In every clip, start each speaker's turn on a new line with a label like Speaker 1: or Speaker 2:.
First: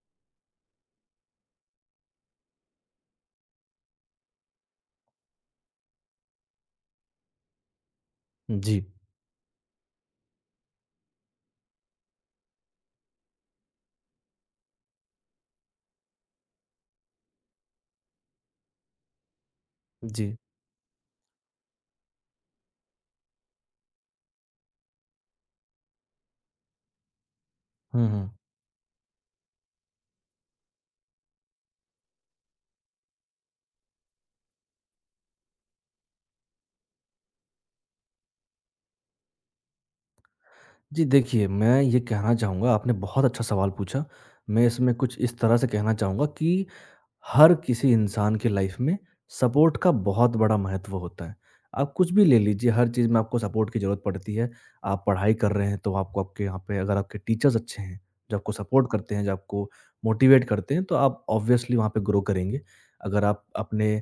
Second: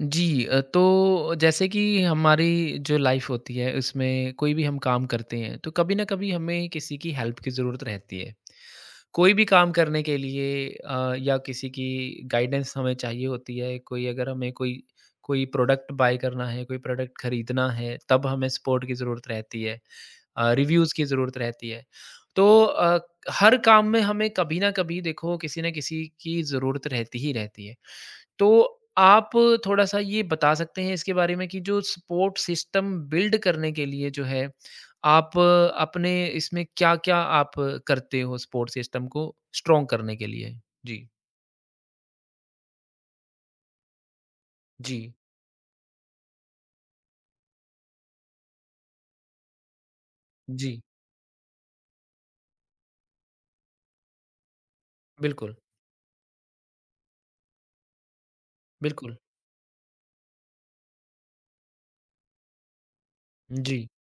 Speaker 1: जी तो जैसे कि हमारी जो लाइफ होती है उसमें कोई भी हम काम करते हैं तो कभी ना कभी हमें किसी की हेल्प की ज़रूरत रहती है।
Speaker 2: जी,
Speaker 1: कोई भी काम करने के लिए या किसी की गाइडेंस हमें चाहिए होती है। कोई अगर हमें कोई कोई प्रोडक्ट बाय करना है, कोई प्रोडक्ट खरीदना है, तब हमें सपोर्ट की ज़रूरत रहती है,
Speaker 2: जी।
Speaker 1: रिव्यूज़ की ज़रूरत रहती है। तो हर काम में हमें कभी ना कभी देखो किसी ना किसी की ज़रूरत रहती ही रहती है।
Speaker 2: हुँ, हुँ।
Speaker 1: तो आप थोड़ा-सा ये बता सकते हैं इसके बारे में कि जो सपोर्ट सिस्टम बिल्ड करने के लिए जो है, आप अपने इसमें क्या-क्या आप करते हो सपोर्ट सिस्टम को स्ट्रॉन्ग करने के लिए?
Speaker 2: जी,
Speaker 1: जी,
Speaker 2: देखिए, मैं ये कहना चाहूँगा, आपने बहुत अच्छा सवाल पूछा। मैं इसमें
Speaker 1: जी,
Speaker 2: कुछ इस तरह से कहना चाहूँगा कि हर किसी इंसान के लाइफ में सपोर्ट का बहुत बड़ा
Speaker 1: जी।
Speaker 2: महत्व होता है। आप कुछ भी ले लीजिए, हर चीज़ में आपको सपोर्ट की ज़रूरत पड़ती है। आप पढ़ाई कर
Speaker 1: बिल्कुल,
Speaker 2: रहे हैं, तो आपको आपके यहाँ पे अगर आपके टीचर्स अच्छे हैं, जो आपको सपोर्ट करते
Speaker 1: बिल्कुल।
Speaker 2: हैं, जो आपको मोटिवेट करते हैं, तो आप ऑब्वियसली वहाँ पे ग्रो करेंगे। अगर आप
Speaker 1: जी,
Speaker 2: अपने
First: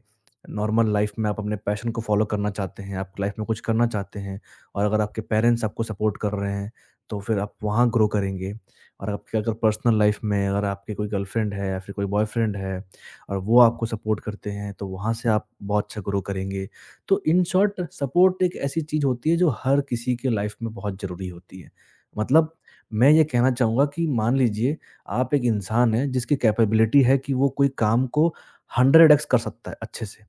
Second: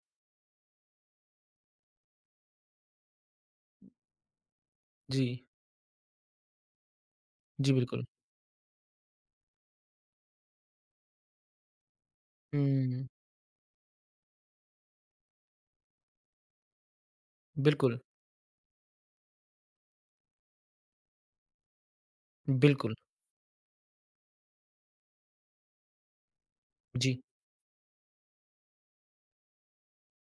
Speaker 2: नॉर्मल लाइफ में आप अपने पैशन को फ़ॉलो करना चाहते हैं, आप लाइफ में कुछ करना चाहते हैं और अगर आपके
Speaker 1: जी,
Speaker 2: पेरेंट्स आपको सपोर्ट कर रहे हैं, तो फिर आप
Speaker 1: जी,
Speaker 2: वहाँ
Speaker 1: बिल्कुल।
Speaker 2: ग्रो करेंगे। और आपके अगर पर्सनल लाइफ में अगर आपकी कोई गर्लफ्रेंड है या फिर कोई बॉयफ्रेंड है
Speaker 1: हुँ,
Speaker 2: और वो आपको सपोर्ट करते हैं, तो वहाँ से आप बहुत अच्छा ग्रो करेंगे। तो इन शॉर्ट,
Speaker 1: बिल्कुल,
Speaker 2: सपोर्ट एक ऐसी चीज़ होती है जो हर किसी के लाइफ़ में बहुत ज़रूरी होती है। मतलब
Speaker 1: बिल्कुल।
Speaker 2: मैं ये कहना चाहूँगा कि मान लीजिए आप एक इंसान हैं जिसकी कैपेबिलिटी है
Speaker 1: जी,
Speaker 2: कि वो कोई काम को 100 एक्स कर सकता है अच्छे से।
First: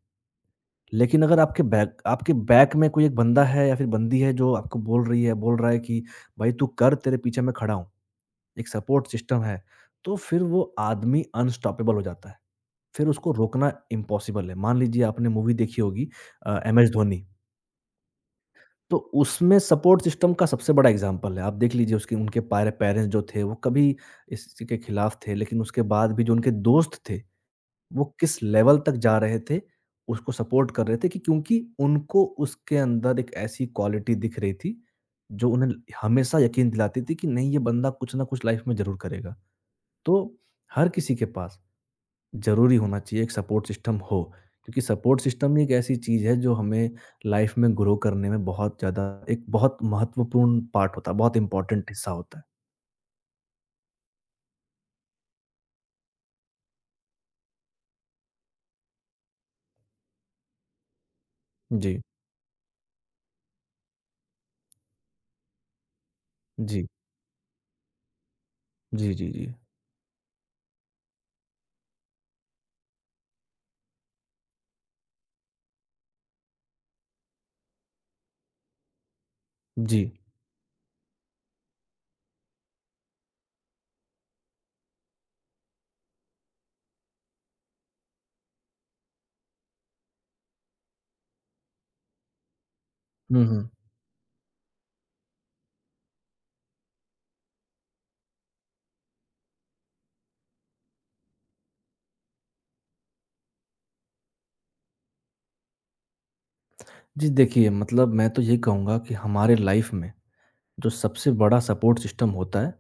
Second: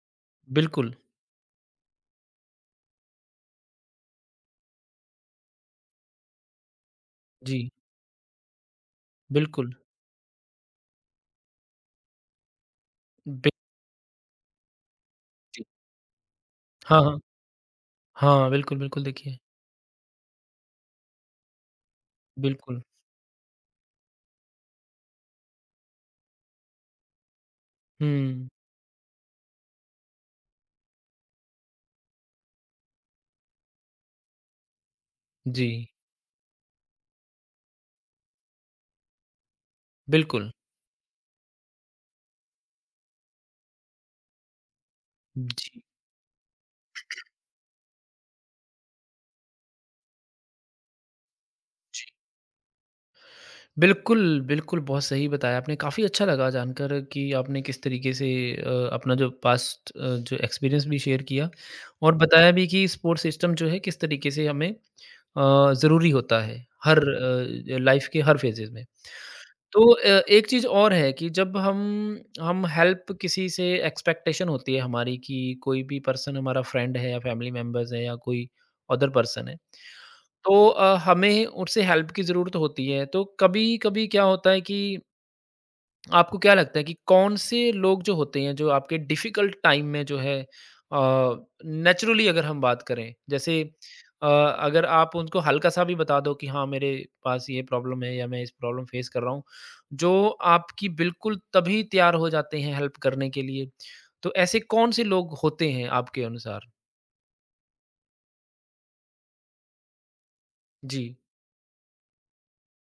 Speaker 1: बिल्कुल।
Speaker 2: लेकिन अगर आपके बैक में कोई एक बंदा है या फिर बंदी है, जो आपको बोल रही है, बोल रहा है कि भाई, तू कर, तेरे पीछे मैं
Speaker 1: जी,
Speaker 2: खड़ा हूँ, एक सपोर्ट सिस्टम है,
Speaker 1: बिल्कुल।
Speaker 2: तो फिर वो आदमी अनस्टॉपेबल हो जाता है। फिर उसको
Speaker 1: बि
Speaker 2: रोकना इम्पॉसिबल है। मान लीजिए आपने मूवी
Speaker 1: जी।
Speaker 2: देखी होगी, एमएस
Speaker 1: हाँ, हाँ।
Speaker 2: धोनी,
Speaker 1: हाँ, बिल्कुल,
Speaker 2: तो
Speaker 1: बिल्कुल देखिए।
Speaker 2: उसमें सपोर्ट सिस्टम का सबसे बड़ा एग्ज़ाम्पल है। आप देख लीजिए, उसके उनके पारे
Speaker 1: बिल्कुल।
Speaker 2: पेरेंट्स जो थे वो कभी इस चीज़ के खिलाफ थे, लेकिन उसके बाद भी जो उनके दोस्त थे, वो किस
Speaker 1: हुँ।
Speaker 2: लेवल तक जा रहे थे, उसको सपोर्ट कर रहे थे, कि क्योंकि उनको उसके अंदर एक ऐसी क्वालिटी दिख रही थी, जो
Speaker 1: जी,
Speaker 2: उन्हें हमेशा यकीन दिलाती थी कि नहीं, ये बंदा कुछ ना कुछ लाइफ़ में ज़रूर करेगा। तो
Speaker 1: बिल्कुल।
Speaker 2: हर किसी के पास ज़रूरी होना चाहिए एक सपोर्ट सिस्टम हो। क्योंकि सपोर्ट सिस्टम ही एक
Speaker 1: जी,
Speaker 2: ऐसी चीज़ है जो हमें लाइफ़ में ग्रो करने में बहुत ज़्यादा एक बहुत महत्वपूर्ण पार्ट होता है, बहुत इम्पोर्टेंट
Speaker 1: जी।
Speaker 2: हिस्सा होता है।
Speaker 1: बिल्कुल, बिल्कुल, बहुत सही बताया आपने। काफ़ी अच्छा लगा जानकर कि आपने किस तरीके से अपना जो पास्ट जो एक्सपीरियंस भी शेयर किया
Speaker 2: जी,
Speaker 1: और बताया भी कि सपोर्ट सिस्टम जो है किस तरीके से हमें ज़रूरी होता है
Speaker 2: जी,
Speaker 1: हर लाइफ़ के हर फ़ेज़ेस में।
Speaker 2: जी, जी, जी।
Speaker 1: तो एक चीज़ और है कि जब हम हेल्प किसी से एक्सपेक्टेशन होती है हमारी कि कोई भी पर्सन हमारा फ्रेंड है या फैमिली मेंबर्स है या कोई अदर पर्सन है,
Speaker 2: जी।
Speaker 1: तो हमें उससे हेल्प की ज़रूरत होती है। तो कभी-कभी क्या होता है कि आपको क्या लगता है कि कौन-से लोग जो होते हैं, जो आपके डिफ़िकल्ट टाइम में जो है अ, नेचुरली अगर हम बात करें,
Speaker 2: हुँ,
Speaker 1: जैसे
Speaker 2: हुँ।
Speaker 1: अगर आप उनको हल्का-सा भी बता दो कि हाँ, मेरे पास ये प्रॉब्लम है या मैं इस प्रॉब्लम फ़ेस कर रहा हूँ, जो आपकी बिल्कुल तभी तैयार हो जाते हैं हेल्प करने के लिए। तो ऐसे कौन-से लोग होते हैं आपके अनुसार?
Speaker 2: जी, देखिए, मतलब मैं तो ये कहूँगा कि हमारे लाइफ़ में जो
Speaker 1: जी,
Speaker 2: सबसे बड़ा सपोर्ट सिस्टम होता है,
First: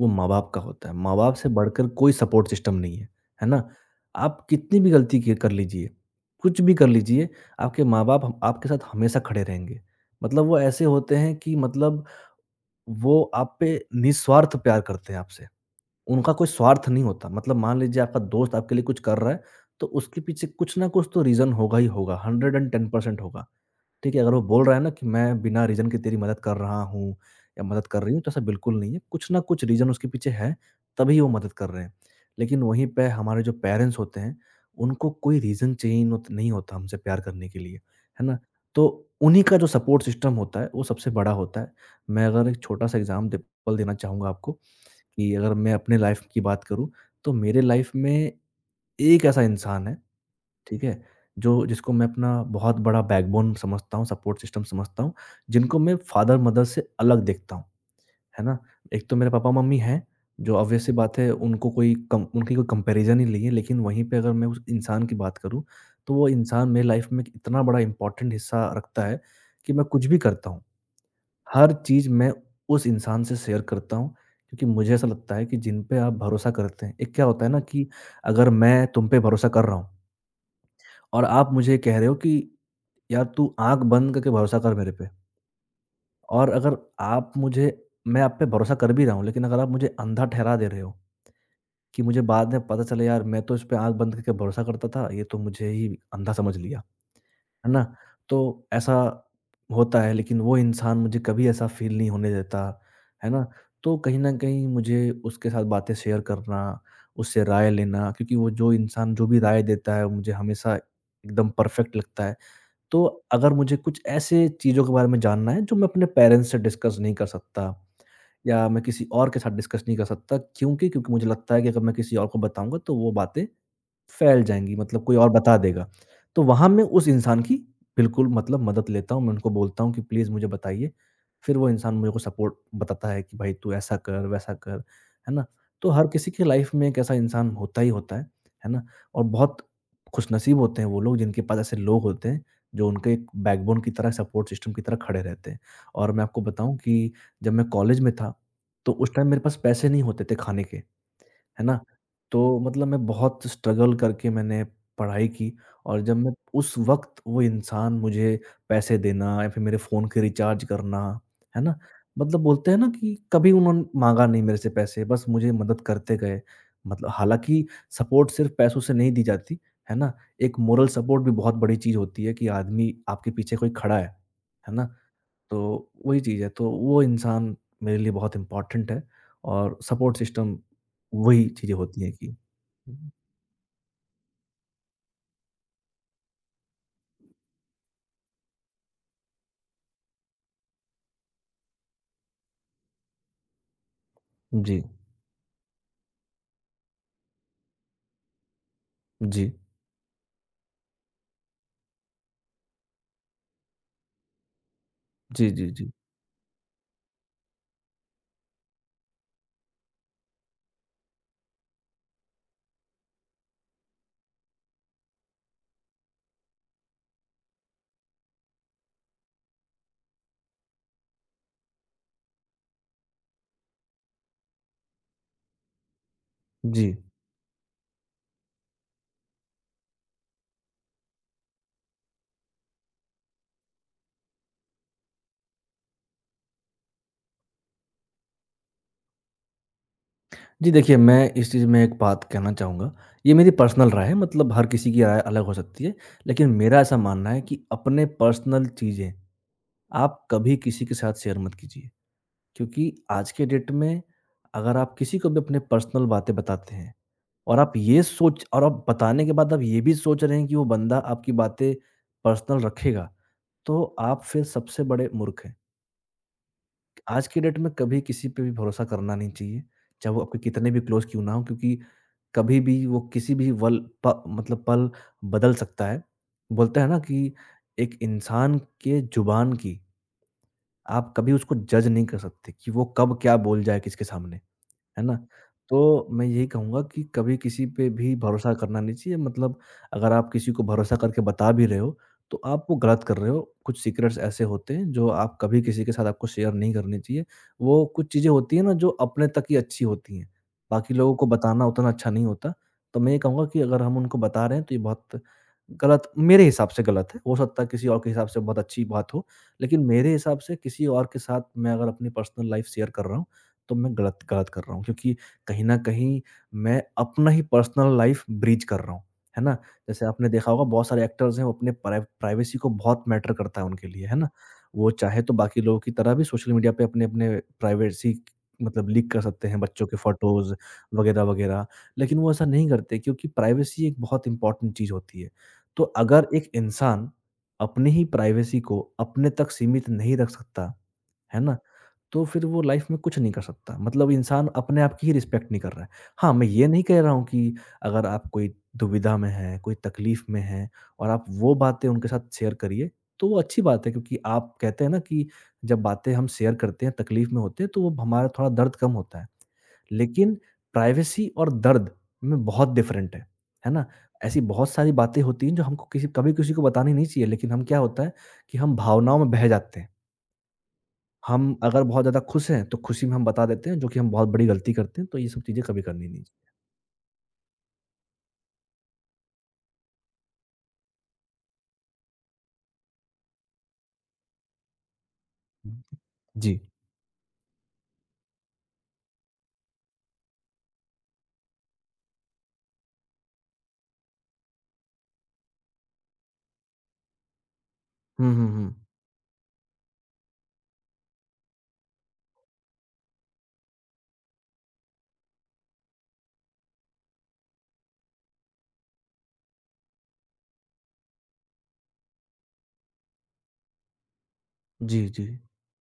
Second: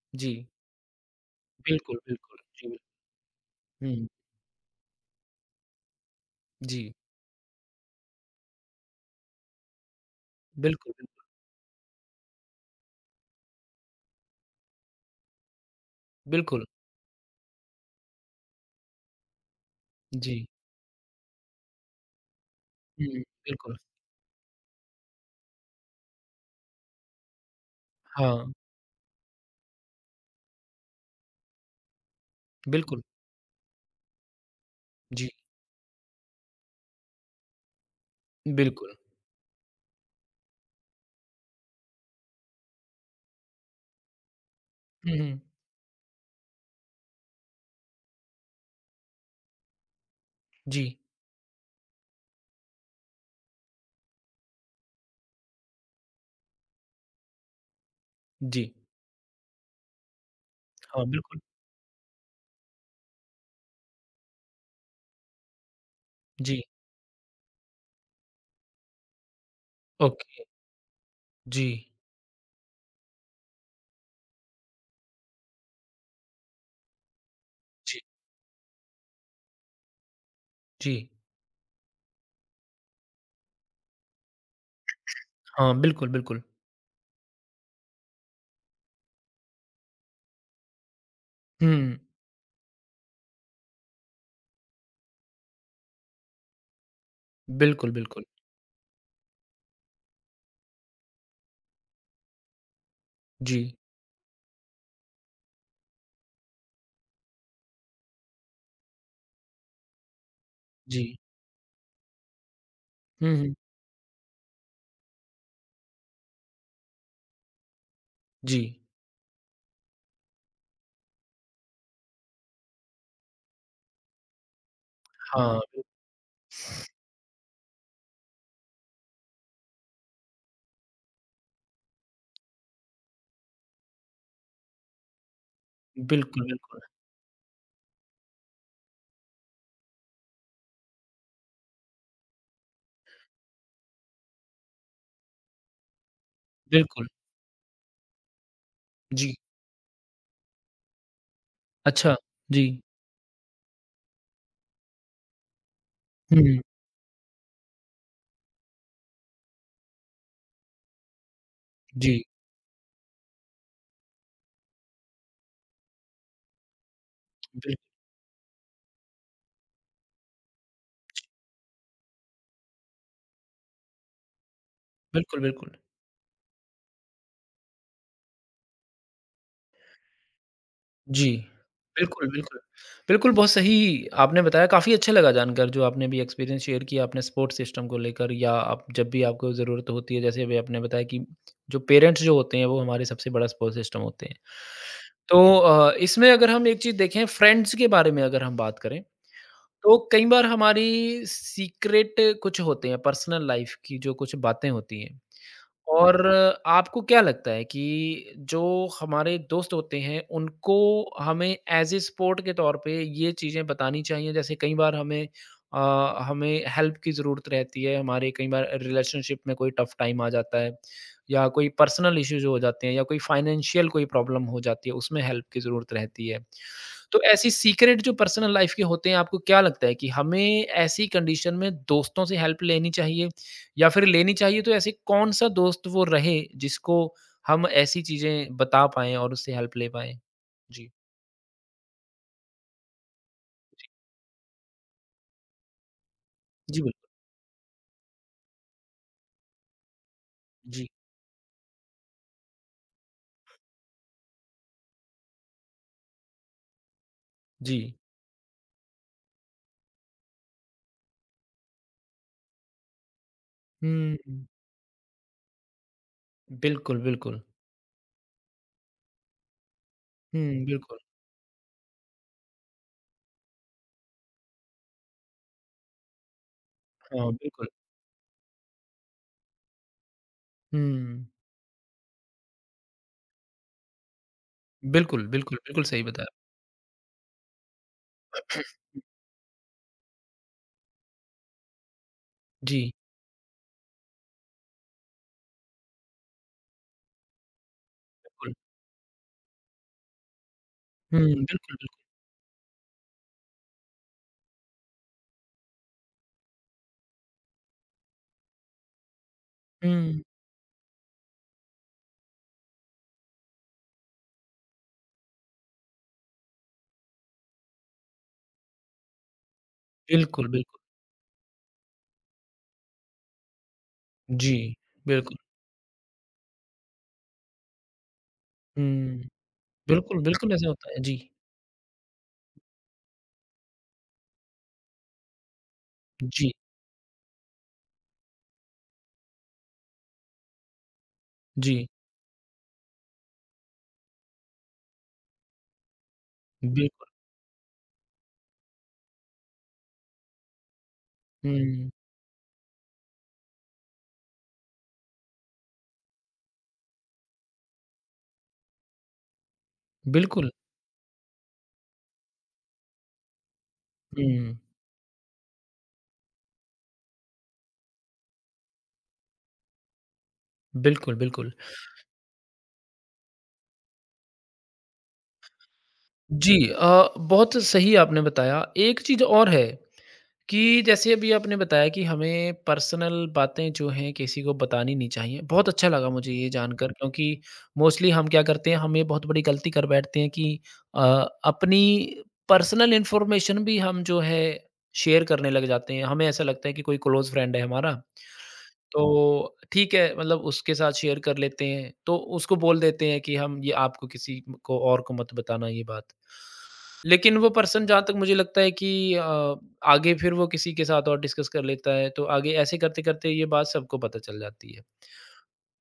Speaker 2: वो
Speaker 1: जी।
Speaker 2: माँ-बाप का होता है। माँ-बाप से बढ़कर
Speaker 1: बिल्कुल,
Speaker 2: कोई
Speaker 1: बिल्कुल।
Speaker 2: सपोर्ट
Speaker 1: जी,
Speaker 2: सिस्टम
Speaker 1: बिल
Speaker 2: नहीं है, है ना?
Speaker 1: हुँ,
Speaker 2: आप कितनी भी गलती की कर लीजिए, कुछ भी
Speaker 1: जी।
Speaker 2: कर लीजिए, आपके माँ-बाप हम आपके साथ हमेशा खड़े रहेंगे। मतलब वो ऐसे
Speaker 1: बिल्कुल,
Speaker 2: होते
Speaker 1: बिल्कुल।
Speaker 2: हैं कि मतलब वो आप पे निस्वार्थ प्यार करते हैं आपसे। उनका कोई
Speaker 1: बिल्कुल।
Speaker 2: स्वार्थ नहीं होता। मतलब मान लीजिए आपका दोस्त आपके लिए कुछ कर रहा है, तो उसके
Speaker 1: जी।
Speaker 2: पीछे कुछ न कुछ तो रीज़न होगा ही होगा, 110%
Speaker 1: हुँ,
Speaker 2: होगा।
Speaker 1: बिल्कुल।
Speaker 2: ठीक है? अगर वो बोल रहा है ना कि मैं बिना रीज़न के तेरी मदद कर रहा हूँ या मदद कर रही हूँ, तो ऐसा
Speaker 1: हाँ,
Speaker 2: बिल्कुल नहीं है। कुछ न कुछ रीज़न उसके पीछे है, तभी वो मदद कर रहे हैं। लेकिन वहीं
Speaker 1: बिल्कुल।
Speaker 2: पे हमारे जो पेरेंट्स होते हैं, उनको
Speaker 1: जी।
Speaker 2: कोई रीज़न चाहिए नोत नहीं होता हमसे प्यार करने के लिए, है ना? तो
Speaker 1: बिल्कुल।
Speaker 2: उन्हीं का जो सपोर्ट सिस्टम होता है, वो सबसे बड़ा होता है। मैं अगर एक छोटा-सा एग्ज़ाम्पल देना चाहूँगा आपको,
Speaker 1: हुँ,
Speaker 2: कि
Speaker 1: हुँ।
Speaker 2: अगर मैं अपने लाइफ की बात करूँ, तो मेरे लाइफ में एक ऐसा इंसान है, ठीक
Speaker 1: जी,
Speaker 2: है? जो जिसको मैं अपना बहुत बड़ा बैकबोन समझता हूँ, सपोर्ट सिस्टम समझता हूँ, जिनको मैं फादर-मदर से अलग देखता हूँ, है ना?
Speaker 1: जी।
Speaker 2: एक तो मेरे पापा-मम्मी हैं, जो ऑब्वियस सी
Speaker 1: हाँ,
Speaker 2: बात है,
Speaker 1: बिल्कुल।
Speaker 2: उनको कोई कम उनकी कोई कंपैरिज़न ही नहीं है, लेकिन वहीं पे अगर मैं उस इंसान की बात करूँ, तो वो
Speaker 1: जी,
Speaker 2: इंसान मेरी लाइफ में इतना बड़ा इम्पोर्टेंट हिस्सा रखता है, कि मैं कुछ भी
Speaker 1: ओके।
Speaker 2: करता हूँ,
Speaker 1: जी,
Speaker 2: हर चीज़ मैं उस इंसान से शेयर करता हूँ, क्योंकि मुझे ऐसा लगता है कि जिन पे आप भरोसा करते हैं, एक क्या होता है ना कि
Speaker 1: जी,
Speaker 2: अगर मैं तुम पे भरोसा कर रहा हूँ
Speaker 1: जी।
Speaker 2: और आप मुझे कह रहे हो कि यार तू आँख बंद करके भरोसा कर मेरे पे,
Speaker 1: हाँ, बिल्कुल, बिल्कुल।
Speaker 2: और अगर आप मुझे मैं आप पे भरोसा कर भी रहा हूँ, लेकिन अगर आप मुझे अंधा ठहरा दे रहे हो,
Speaker 1: हुँ,
Speaker 2: कि मुझे बाद में पता चले यार मैं तो इस पे आँख बंद करके भरोसा करता था, ये तो मुझे ही अंधा समझ लिया। है
Speaker 1: बिल्कुल,
Speaker 2: ना?
Speaker 1: बिल्कुल।
Speaker 2: तो ऐसा होता है, लेकिन वो इंसान मुझे कभी ऐसा फ़ील नहीं होने देता, है ना?
Speaker 1: जी,
Speaker 2: तो कहीं न कहीं मुझे उसके साथ बातें शेयर करना, उससे राय लेना, क्योंकि वो जो इंसान जो भी राय देता है वो मुझे हमेशा
Speaker 1: जी।
Speaker 2: एकदम परफ़ेक्ट लगता है। तो
Speaker 1: हुँ,
Speaker 2: अगर
Speaker 1: हुँ।
Speaker 2: मुझे कुछ ऐसे चीज़ों के बारे में जानना है जो मैं अपने पेरेंट्स से डिस्कस नहीं कर सकता
Speaker 1: जी,
Speaker 2: या मैं किसी और के साथ डिस्कस नहीं कर सकता, क्योंकि क्योंकि मुझे लगता है कि अगर मैं किसी और को बताऊँगा तो वो बातें फैल जाएँगी, मतलब कोई और बता
Speaker 1: हाँ,
Speaker 2: देगा। तो वहाँ मैं उस इंसान की बिल्कुल, मतलब मदद लेता हूँ, मैं उनको बोलता हूँ कि प्लीज़ मुझे बताइए। फिर वो इंसान मुझे को सपोर्ट बताता है कि भाई, तू ऐसा कर, वैसा कर, है ना? तो हर किसी की
Speaker 1: बिल्कुल,
Speaker 2: लाइफ़
Speaker 1: बिल्कुल,
Speaker 2: में एक ऐसा इंसान होता ही होता है ना? और बहुत खुशनसीब होते हैं वो लोग जिनके पास ऐसे लोग होते हैं, जो उनके एक बैकबोन की तरह सपोर्ट सिस्टम की तरह खड़े रहते हैं। और मैं आपको बताऊँ
Speaker 1: बिल्कुल।
Speaker 2: कि जब मैं कॉलेज में था, तो उस टाइम
Speaker 1: जी,
Speaker 2: मेरे पास पैसे नहीं होते थे खाने के। है ना?
Speaker 1: अच्छा।
Speaker 2: तो
Speaker 1: जी।
Speaker 2: मतलब मैं बहुत स्ट्रगल करके मैंने पढ़ाई की, और जब मैं
Speaker 1: हुँ,
Speaker 2: उस वक़्त वो इंसान मुझे पैसे देना या फिर मेरे फ़ोन के रिचार्ज करना, है ना?
Speaker 1: जी,
Speaker 2: मतलब बोलते हैं ना कि कभी उन्होंने माँगा नहीं मेरे से पैसे, बस मुझे मदद करते गए। मतलब हालाँकि
Speaker 1: बिल
Speaker 2: सपोर्ट सिर्फ़ पैसों से नहीं दी जाती, है ना? एक मोरल सपोर्ट भी बहुत बड़ी चीज़ होती है, कि आदमी आपके पीछे कोई खड़ा है ना?
Speaker 1: बिल्कुल, बिल्कुल।
Speaker 2: तो वही चीज़ है, तो वो इंसान मेरे लिए बहुत इम्पोर्टेंट है और सपोर्ट सिस्टम
Speaker 1: जी।
Speaker 2: वही चीज़ें होती हैं
Speaker 1: बिल्कुल,
Speaker 2: कि।
Speaker 1: बिल्कुल। बिल्कुल, बहुत सही आपने बताया, काफ़ी अच्छा लगा जानकर जो आपने भी एक्सपीरियंस शेयर किया अपने सपोर्ट सिस्टम को लेकर या आप जब भी आपको ज़रूरत होती है, जैसे अभी आपने बताया कि जो पेरेंट्स जो होते हैं, वो हमारे सबसे बड़ा सपोर्ट सिस्टम होते हैं।
Speaker 2: जी,
Speaker 1: तो इसमें अगर हम एक चीज़ देखें, फ्रेंड्स के बारे में अगर हम बात करें,
Speaker 2: जी,
Speaker 1: तो कई बार हमारी सीक्रेट कुछ होते हैं पर्सनल लाइफ़ की जो कुछ बातें होती हैं,
Speaker 2: जी, जी, जी, जी।
Speaker 1: और आपको क्या लगता है कि जो हमारे दोस्त होते हैं, उनको हमें ऐज़ ए सपोर्ट के तौर पे ये चीज़ें बतानी चाहिए? जैसे कई बार हमें अ, हमें हेल्प की ज़रूरत रहती है, हमारे कई बार रिलेशनशिप में कोई टफ़ टाइम आ जाता है या कोई पर्सनल इश्यूज़ हो जाते हैं या कोई फाइनेंशियल कोई प्रॉब्लम हो जाती है, उसमें हेल्प की ज़रूरत रहती है। तो ऐसी सीक्रेट जो पर्सनल लाइफ़ के होते हैं, आपको क्या लगता है कि हमें ऐसी कंडीशन में दोस्तों से हेल्प लेनी चाहिए? या फिर लेनी चाहिए तो ऐसे कौन सा दोस्त वो रहे जिसको हम ऐसी चीज़ें बता पाएँ और उससे हेल्प ले पाएँ?
Speaker 2: जी,
Speaker 1: जी।
Speaker 2: देखिए, मैं इस चीज़ में एक बात कहना चाहूँगा, ये मेरी पर्सनल राय है, मतलब हर किसी की राय अलग हो सकती है, लेकिन
Speaker 1: जी,
Speaker 2: मेरा ऐसा
Speaker 1: बिल्कुल।
Speaker 2: मानना है कि अपने पर्सनल चीज़ें आप कभी किसी
Speaker 1: जी,
Speaker 2: के साथ शेयर मत कीजिए। क्योंकि आज के डेट में अगर आप किसी को भी अपने पर्सनल बातें बताते हैं और
Speaker 1: जी।
Speaker 2: आप बताने के बाद आप ये भी सोच रहे हैं कि वो बंदा आपकी बातें पर्सनल रखेगा, तो
Speaker 1: हुँ,
Speaker 2: आप फिर सबसे बड़े मूर्ख हैं।
Speaker 1: बिल्कुल,
Speaker 2: आज
Speaker 1: बिल्कुल।
Speaker 2: की डेट में कभी किसी पे भी भरोसा करना नहीं चाहिए, चाहे वो आपके
Speaker 1: हुँ,
Speaker 2: कितने भी
Speaker 1: बिल्कुल।
Speaker 2: क्लोज़ क्यों ना हों, क्योंकि कभी भी वो किसी भी वल प मतलब पल बदल सकता है। बोलते हैं ना
Speaker 1: हाँ,
Speaker 2: कि
Speaker 1: बिल्कुल।
Speaker 2: एक इंसान के ज़ुबान की आप
Speaker 1: हुँ,
Speaker 2: कभी उसको जज नहीं कर सकते कि वो कब क्या बोल जाए किसके सामने। है ना?
Speaker 1: बिल्कुल, बिल्कुल, बिल्कुल सही
Speaker 2: तो मैं
Speaker 1: बताया।
Speaker 2: यही कहूँगा कि कभी किसी पे भी भरोसा करना नहीं चाहिए, मतलब अगर आप किसी को भरोसा करके बता भी रहे हो, तो आप वो
Speaker 1: जी,
Speaker 2: गलत कर रहे हो। कुछ सीक्रेट्स ऐसे होते हैं जो आप कभी किसी के साथ आपको शेयर नहीं करनी चाहिए। वो कुछ चीज़ें
Speaker 1: बिल्कुल।
Speaker 2: होती हैं ना जो अपने तक ही अच्छी होती हैं, बाकी लोगों
Speaker 1: हुँ,
Speaker 2: को
Speaker 1: बिल्कुल,
Speaker 2: बताना
Speaker 1: बिल्कुल।
Speaker 2: उतना अच्छा नहीं होता। तो मैं ये कहूँगा कि अगर हम उनको बता रहे हैं तो ये बहुत गलत, मेरे हिसाब से गलत है। हो सकता है किसी और के हिसाब से बहुत अच्छी बात हो, लेकिन मेरे
Speaker 1: हुँ,
Speaker 2: हिसाब से किसी और के साथ मैं अगर अपनी पर्सनल लाइफ़ शेयर कर रहा हूँ तो मैं गलत गलत कर रहा हूँ, क्योंकि कहीं न कहीं मैं अपना ही पर्सनल लाइफ़ ब्रीच कर रहा हूँ, है ना? जैसे आपने
Speaker 1: बिल्कुल,
Speaker 2: देखा होगा
Speaker 1: बिल्कुल।
Speaker 2: बहुत सारे एक्टर्स हैं, वो अपने प्राइवेसी को बहुत मैटर करता है उनके लिए, है ना?
Speaker 1: जी,
Speaker 2: वो चाहे तो
Speaker 1: बिल्कुल।
Speaker 2: बाकी लोगों की तरह भी सोशल मीडिया पे अपने-अपने प्राइवेसी मतलब लीक कर
Speaker 1: हुँ,
Speaker 2: सकते हैं, बच्चों के
Speaker 1: बिल्कुल, बिल्कुल
Speaker 2: फ़ोटोज़
Speaker 1: ऐसा होता है। जी,
Speaker 2: वगैरह-वगैरह, लेकिन वो ऐसा नहीं करते क्योंकि प्राइवेसी एक बहुत इम्पोर्टेंट चीज़ होती है। तो अगर एक
Speaker 1: जी,
Speaker 2: इंसान अपनी ही प्राइवेसी को अपने तक सीमित नहीं रख सकता, है ना?
Speaker 1: जी,
Speaker 2: तो फिर वो लाइफ में कुछ नहीं कर सकता। मतलब इंसान अपने आप की ही रिस्पेक्ट नहीं कर रहा है। हाँ, मैं ये नहीं कह
Speaker 1: बिल्कुल।
Speaker 2: रहा हूँ कि अगर आप कोई दुविधा में हैं, कोई तकलीफ़ में हैं और आप वो बातें
Speaker 1: हुँ,
Speaker 2: उनके साथ शेयर करिए, तो वो अच्छी बात है, क्योंकि आप कहते हैं ना कि जब बातें हम शेयर करते हैं, तकलीफ़ में होते हैं, तो वो हमारा थोड़ा दर्द कम होता है। लेकिन
Speaker 1: बिल्कुल।
Speaker 2: प्राइवेसी और दर्द में बहुत डिफ़रेंट है ना? ऐसी
Speaker 1: हुँ,
Speaker 2: बहुत सारी बातें होती हैं जो हमको किसी कभी किसी को बतानी नहीं चाहिए, लेकिन हम क्या होता है कि हम भावनाओं में बह जाते हैं।
Speaker 1: बिल्कुल,
Speaker 2: हम
Speaker 1: बिल्कुल।
Speaker 2: अगर बहुत ज़्यादा खुश हैं, तो खुशी में हम बता देते हैं, जो कि हम बहुत बड़ी गलती करते हैं, तो ये सब चीज़ें कभी करनी नहीं चाहिए।
Speaker 1: जी बहुत सही आपने बताया। एक चीज़ और है कि जैसे अभी आपने बताया कि हमें पर्सनल बातें जो हैं किसी को बतानी नहीं चाहिए। बहुत अच्छा लगा मुझे ये
Speaker 2: जी।
Speaker 1: जानकर क्योंकि मोस्टली हम क्या करते हैं हम ये बहुत बड़ी गलती कर बैठते हैं कि अ, अपनी पर्सनल इन्फॉर्मेशन भी हम जो है शेयर करने लग जाते हैं। हमें ऐसा लगता है कि कोई क्लोज़ फ्रेंड है हमारा
Speaker 2: हुँ, हुँ, हुँ।
Speaker 1: तो ठीक है मतलब उसके साथ शेयर कर लेते हैं। तो उसको बोल देते हैं कि हम ये आपको किसी को और को मत बताना ये बात। लेकिन वो पर्सन जहाँ तक मुझे लगता है कि अ, आगे फिर वो किसी के साथ और डिस्कस कर लेता है, तो आगे ऐसे करते-करते ये बात सबको पता चल जाती है।
Speaker 2: जी, जी।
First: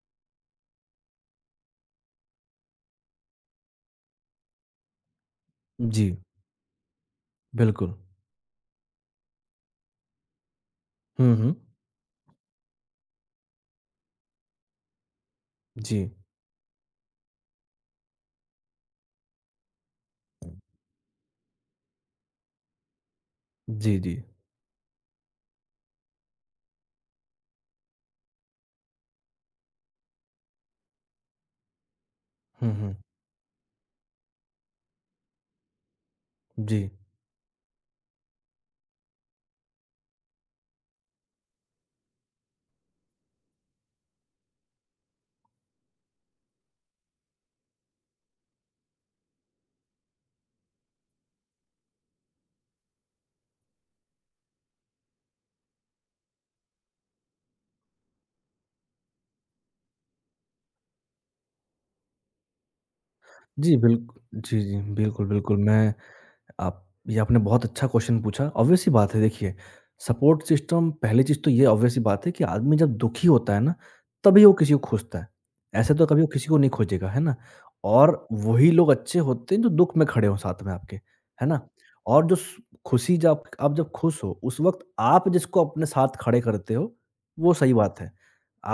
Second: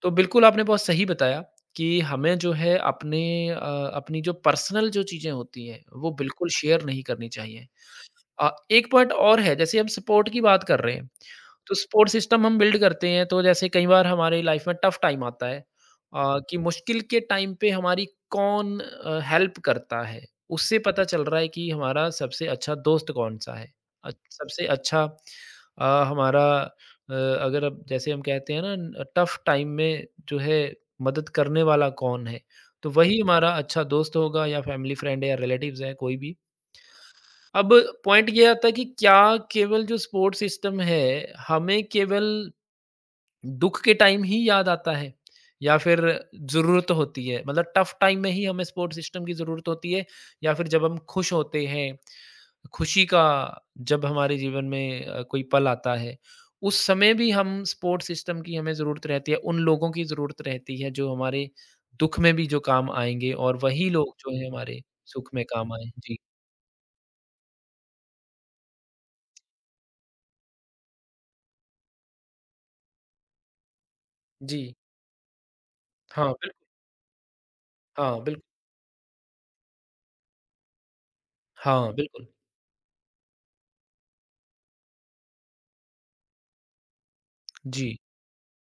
Speaker 1: तो बिल्कुल आपने बहुत सही बताया कि हमें जो है अपने अपनी जो पर्सनल जो चीज़ें होती हैं, वो
Speaker 2: जी,
Speaker 1: बिल्कुल शेयर नहीं करनी चाहिए।
Speaker 2: बिल्कुल।
Speaker 1: एक पॉइंट और है, जैसे हम सपोर्ट की बात कर रहे हैं,
Speaker 2: हुँ, हुँ।
Speaker 1: तो सपोर्ट सिस्टम हम बिल्ड करते हैं, तो जैसे कई बार हमारी लाइफ में टफ टाइम आता है
Speaker 2: जी।
Speaker 1: कि मुश्किल के टाइम पे हमारी कौन हेल्प करता है, उससे पता चल रहा है कि हमारा सबसे अच्छा दोस्त कौन-सा है।
Speaker 2: जी, जी।
Speaker 1: सबसे अच्छा हमारा अगर अब जैसे हम कहते हैं ना टफ टाइम में जो है मदद करने वाला कौन है,
Speaker 2: हुँ,
Speaker 1: तो
Speaker 2: हुँ।
Speaker 1: वही हमारा अच्छा दोस्त होगा या फैमिली फ्रेंड है या रिलेटिव्स हैं, कोई भी।
Speaker 2: जी।
Speaker 1: अब पॉइंट ये आता है कि क्या केवल जो सपोर्ट सिस्टम है, हमें केवल दुःख के टाइम ही याद आता है या फिर ज़रूरत होती है? मतलब टफ़ टाइम में ही हमें सपोर्ट सिस्टम की ज़रूरत होती है या फिर जब हम खुश होते हैं, खुशी का जब हमारे जीवन में कोई पल आता है, उस समय भी हम सपोर्ट सिस्टम की हमें ज़रूरत रहती है, उन लोगों की ज़रूरत रहती है जो हमारे दुःख में भी जो काम आएँगे और
Speaker 2: जी,
Speaker 1: वही
Speaker 2: बिल्क
Speaker 1: लोग जो हैं
Speaker 2: जी, जी।
Speaker 1: हमारे
Speaker 2: बिल्कुल,
Speaker 1: सुख में
Speaker 2: बिल्कुल।
Speaker 1: काम आएँ।
Speaker 2: मैं
Speaker 1: जी।
Speaker 2: आप ये आपने बहुत अच्छा क्वेश्चन पूछा। ऑब्वियस सी बात है। देखिए, सपोर्ट सिस्टम पहली चीज़ तो ये ऑब्वियस सी बात है कि आदमी जब दुखी होता है ना, तभी वो
Speaker 1: जी।
Speaker 2: किसी को खोजता है। ऐसे तो कभी वो
Speaker 1: हाँ,
Speaker 2: किसी को
Speaker 1: बिल्कुल।
Speaker 2: नहीं खोजेगा, है ना?
Speaker 1: हाँ,
Speaker 2: और
Speaker 1: बिल्कुल।
Speaker 2: वही लोग अच्छे होते हैं जो दुख में खड़े हों साथ में आपके, है ना?
Speaker 1: हाँ,
Speaker 2: और
Speaker 1: बिल्कुल।
Speaker 2: जो सु खुशी जब आप जब खुश हो, उस वक़्त आप जिसको अपने साथ खड़े करते हो, वो सही
Speaker 1: जी,
Speaker 2: बात है।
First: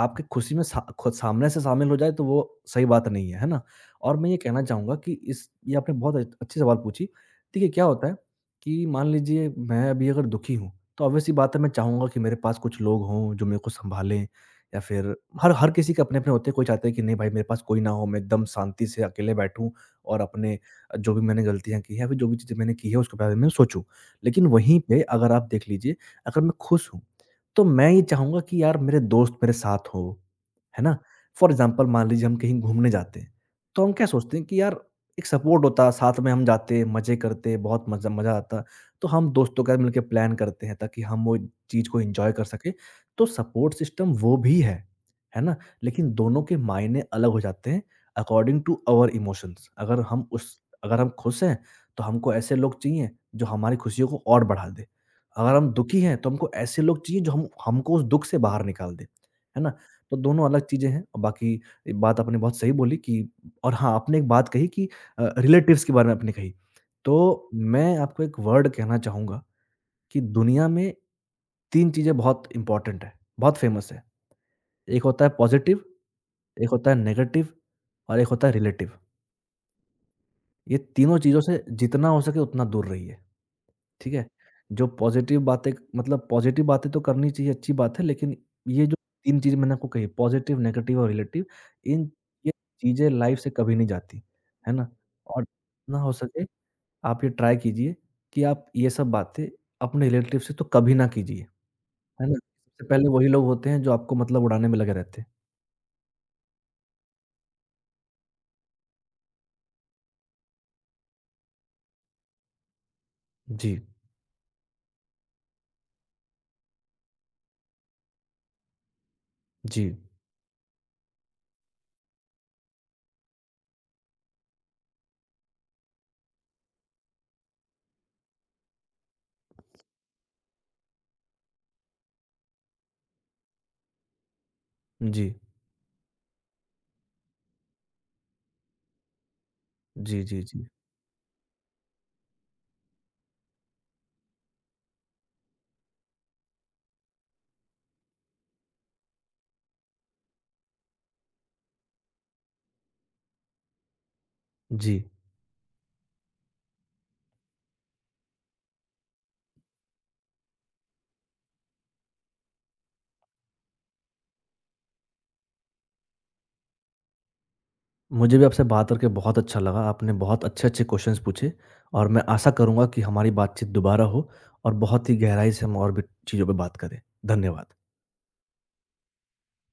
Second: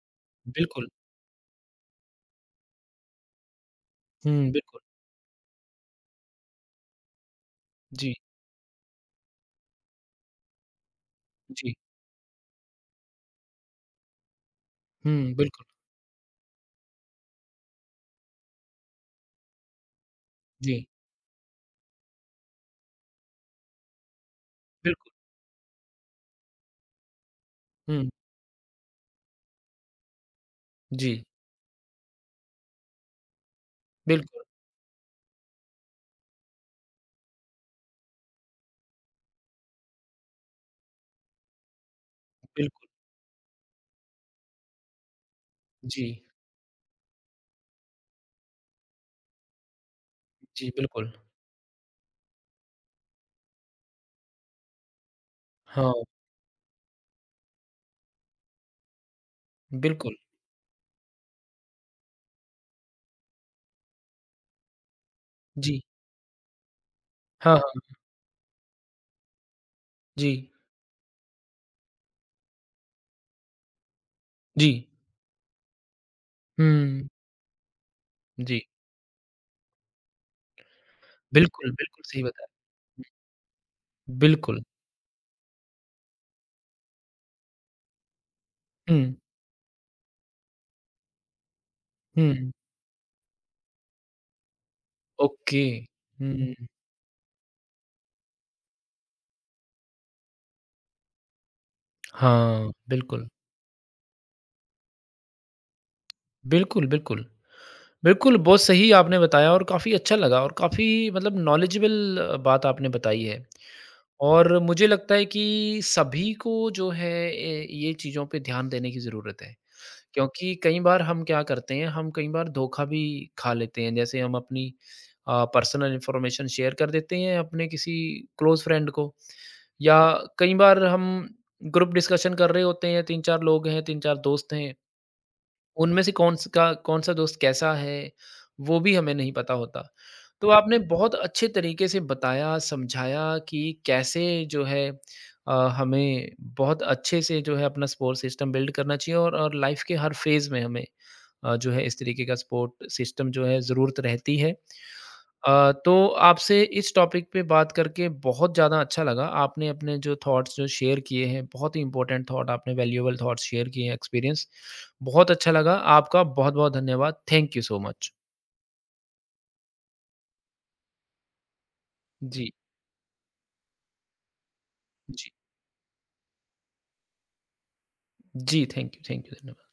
Speaker 2: आपकी खुशी में सा
Speaker 1: बिल्कुल।
Speaker 2: खुद सामने से शामिल हो जाए तो वो सही बात नहीं है, है ना? और मैं ये
Speaker 1: हुँ,
Speaker 2: कहना
Speaker 1: बिल्कुल।
Speaker 2: चाहूँगा कि इस ये आपने बहुत अच्छी सवाल पूछी। देखिए, क्या होता
Speaker 1: जी,
Speaker 2: है कि मान लीजिए मैं अभी अगर दुखी हूँ, तो ऑब्वियस सी बात है मैं
Speaker 1: जी।
Speaker 2: चाहूँगा कि मेरे पास कुछ लोग हों जो मेरे को सँभालें। या फिर
Speaker 1: हुँ,
Speaker 2: हर
Speaker 1: बिल्कुल।
Speaker 2: हर किसी के अपने-अपने होते हैं, कोई चाहता है कि नहीं भाई मेरे पास कोई ना हो, मैं एकदम शांति से अकेले बैठूँ और अपने
Speaker 1: जी,
Speaker 2: जो भी मैंने गलतियाँ की हैं, या फिर जो भी चीज़ें मैंने की हैं उसके बारे में सोचूँ। लेकिन वहीं पे
Speaker 1: बिल्कुल।
Speaker 2: अगर आप देख लीजिए, अगर मैं खुश हूँ, तो मैं ये
Speaker 1: हुँ,
Speaker 2: चाहूँगा कि यार मेरे दोस्त मेरे साथ हों, है ना?
Speaker 1: जी,
Speaker 2: फॉर एग्ज़ाम्पल मान लीजिए हम कहीं घूमने जाते हैं, तो हम क्या सोचते
Speaker 1: बिल्कुल,
Speaker 2: हैं कि यार एक सपोर्ट होता, साथ में हम जाते, मज़े करते, बहुत मज़ा मज़ा आता। तो हम दोस्तों के साथ मिलके प्लान करते हैं ताकि हम वो चीज़ को एन्जॉय कर सकें।
Speaker 1: बिल्कुल।
Speaker 2: तो सपोर्ट सिस्टम वो भी है ना? लेकिन
Speaker 1: जी,
Speaker 2: दोनों के मायने अलग हो जाते हैं अकॉर्डिंग टू आवर इमोशंस।
Speaker 1: जी,
Speaker 2: अगर हम
Speaker 1: बिल्कुल।
Speaker 2: खुश हैं, तो हमको ऐसे लोग चाहिए जो हमारी खुशियों को और बढ़ा दें। अगर हम
Speaker 1: हाँ,
Speaker 2: दुखी हैं, तो हमको ऐसे लोग चाहिए जो हम हमको उस दुःख से बाहर निकाल दें, है ना?
Speaker 1: बिल्कुल।
Speaker 2: तो दोनों अलग चीज़ें हैं। और बाकी ये बात आपने बहुत सही बोली। कि और हाँ, आपने एक बात कही कि
Speaker 1: जी,
Speaker 2: रिलेटिव्स के बारे में आपने कही। तो
Speaker 1: हाँ, हाँ।
Speaker 2: मैं आपको एक वर्ड कहना चाहूँगा कि
Speaker 1: जी,
Speaker 2: दुनिया में 3 चीज़ें बहुत इम्पोर्टेंट हैं, बहुत फ़ेमस है।
Speaker 1: जी।
Speaker 2: एक होता है पॉज़िटिव, एक होता है
Speaker 1: हुँ,
Speaker 2: नेगेटिव और एक होता है
Speaker 1: जी।
Speaker 2: रिलेटिव। ये तीनों चीज़ों से
Speaker 1: बिल्कुल, बिल्कुल
Speaker 2: जितना हो
Speaker 1: सही
Speaker 2: सके
Speaker 1: बताया।
Speaker 2: उतना दूर रहिए, ठीक है?
Speaker 1: बिल्कुल।
Speaker 2: जो पॉज़िटिव बातें, मतलब पॉज़िटिव बातें तो करनी चाहिए, अच्छी बात है, लेकिन ये जो
Speaker 1: हुँ,
Speaker 2: 3 चीज़ें मैंने आपको कही, पॉज़िटिव, नेगेटिव और रिलेटिव, इन
Speaker 1: हुँ।
Speaker 2: ये चीज़ें लाइफ़ से कभी नहीं जाती, है ना? और
Speaker 1: ओके।
Speaker 2: जितना हो सके
Speaker 1: हुँ,
Speaker 2: आप ये ट्राई कीजिए कि आप ये सब बातें अपने रिलेटिव से तो कभी ना कीजिए, है ना?
Speaker 1: हाँ,
Speaker 2: सबसे पहले
Speaker 1: बिल्कुल।
Speaker 2: वही लोग होते हैं जो आपको मतलब उड़ाने में लगे रहते हैं।
Speaker 1: बिल्कुल, बिल्कुल। बिल्कुल, बहुत सही आपने बताया और काफ़ी अच्छा लगा और काफ़ी मतलब नॉलेजेबल बात आपने बताई है।
Speaker 2: जी,
Speaker 1: और मुझे लगता है कि सभी को जो है ए, ये चीज़ों पे ध्यान देने की ज़रूरत है।
Speaker 2: जी,
Speaker 1: क्योंकि कई बार हम क्या करते हैं, हम कई बार धोखा भी खा लेते हैं। जैसे हम अपनी पर्सनल इन्फॉर्मेशन शेयर कर देते हैं अपने किसी क्लोज़ फ्रेंड को या कई बार हम ग्रुप डिस्कशन कर रहे होते हैं, 3-4 लोग हैं, 3-4 दोस्त हैं
Speaker 2: जी,
Speaker 1: उनमें से कौन स का कौन-सा दोस्त कैसा है, वो भी हमें नहीं पता होता।
Speaker 2: जी, जी,
Speaker 1: तो
Speaker 2: जी,
Speaker 1: आपने बहुत अच्छे तरीके से बताया, समझाया कि कैसे जो है अ, हमें बहुत अच्छे से जो है अपना सपोर्ट सिस्टम बिल्ड करना चाहिए और लाइफ़ के हर फ़ेज़ में हमें जो है इस तरीके का सपोर्ट सिस्टम जो है ज़रूरत रहती है।
Speaker 2: जी।
Speaker 1: तो आपसे इस टॉपिक पे बात करके बहुत ज़्यादा अच्छा लगा। आपने अपने जो थॉट्स जो शेयर किए हैं, बहुत ही इम्पोर्टेंट थॉट आपने वैल्यूएबल थॉट्स शेयर किए हैं, एक्सपीरियंस। बहुत अच्छा लगा। आपका बहुत-बहुत धन्यवाद। Thank you so much.
Speaker 2: मुझे भी आपसे बात करके बहुत अच्छा लगा, आपने बहुत अच्छे-अच्छे क्वेश्चंस पूछे और मैं
Speaker 1: जी,
Speaker 2: आशा करूँगा कि हमारी बातचीत दोबारा हो और बहुत ही
Speaker 1: जी।
Speaker 2: गहराई से हम और भी चीज़ों पे बात करें। धन्यवाद।
Speaker 1: जी, थैंक यू, धन्यवाद।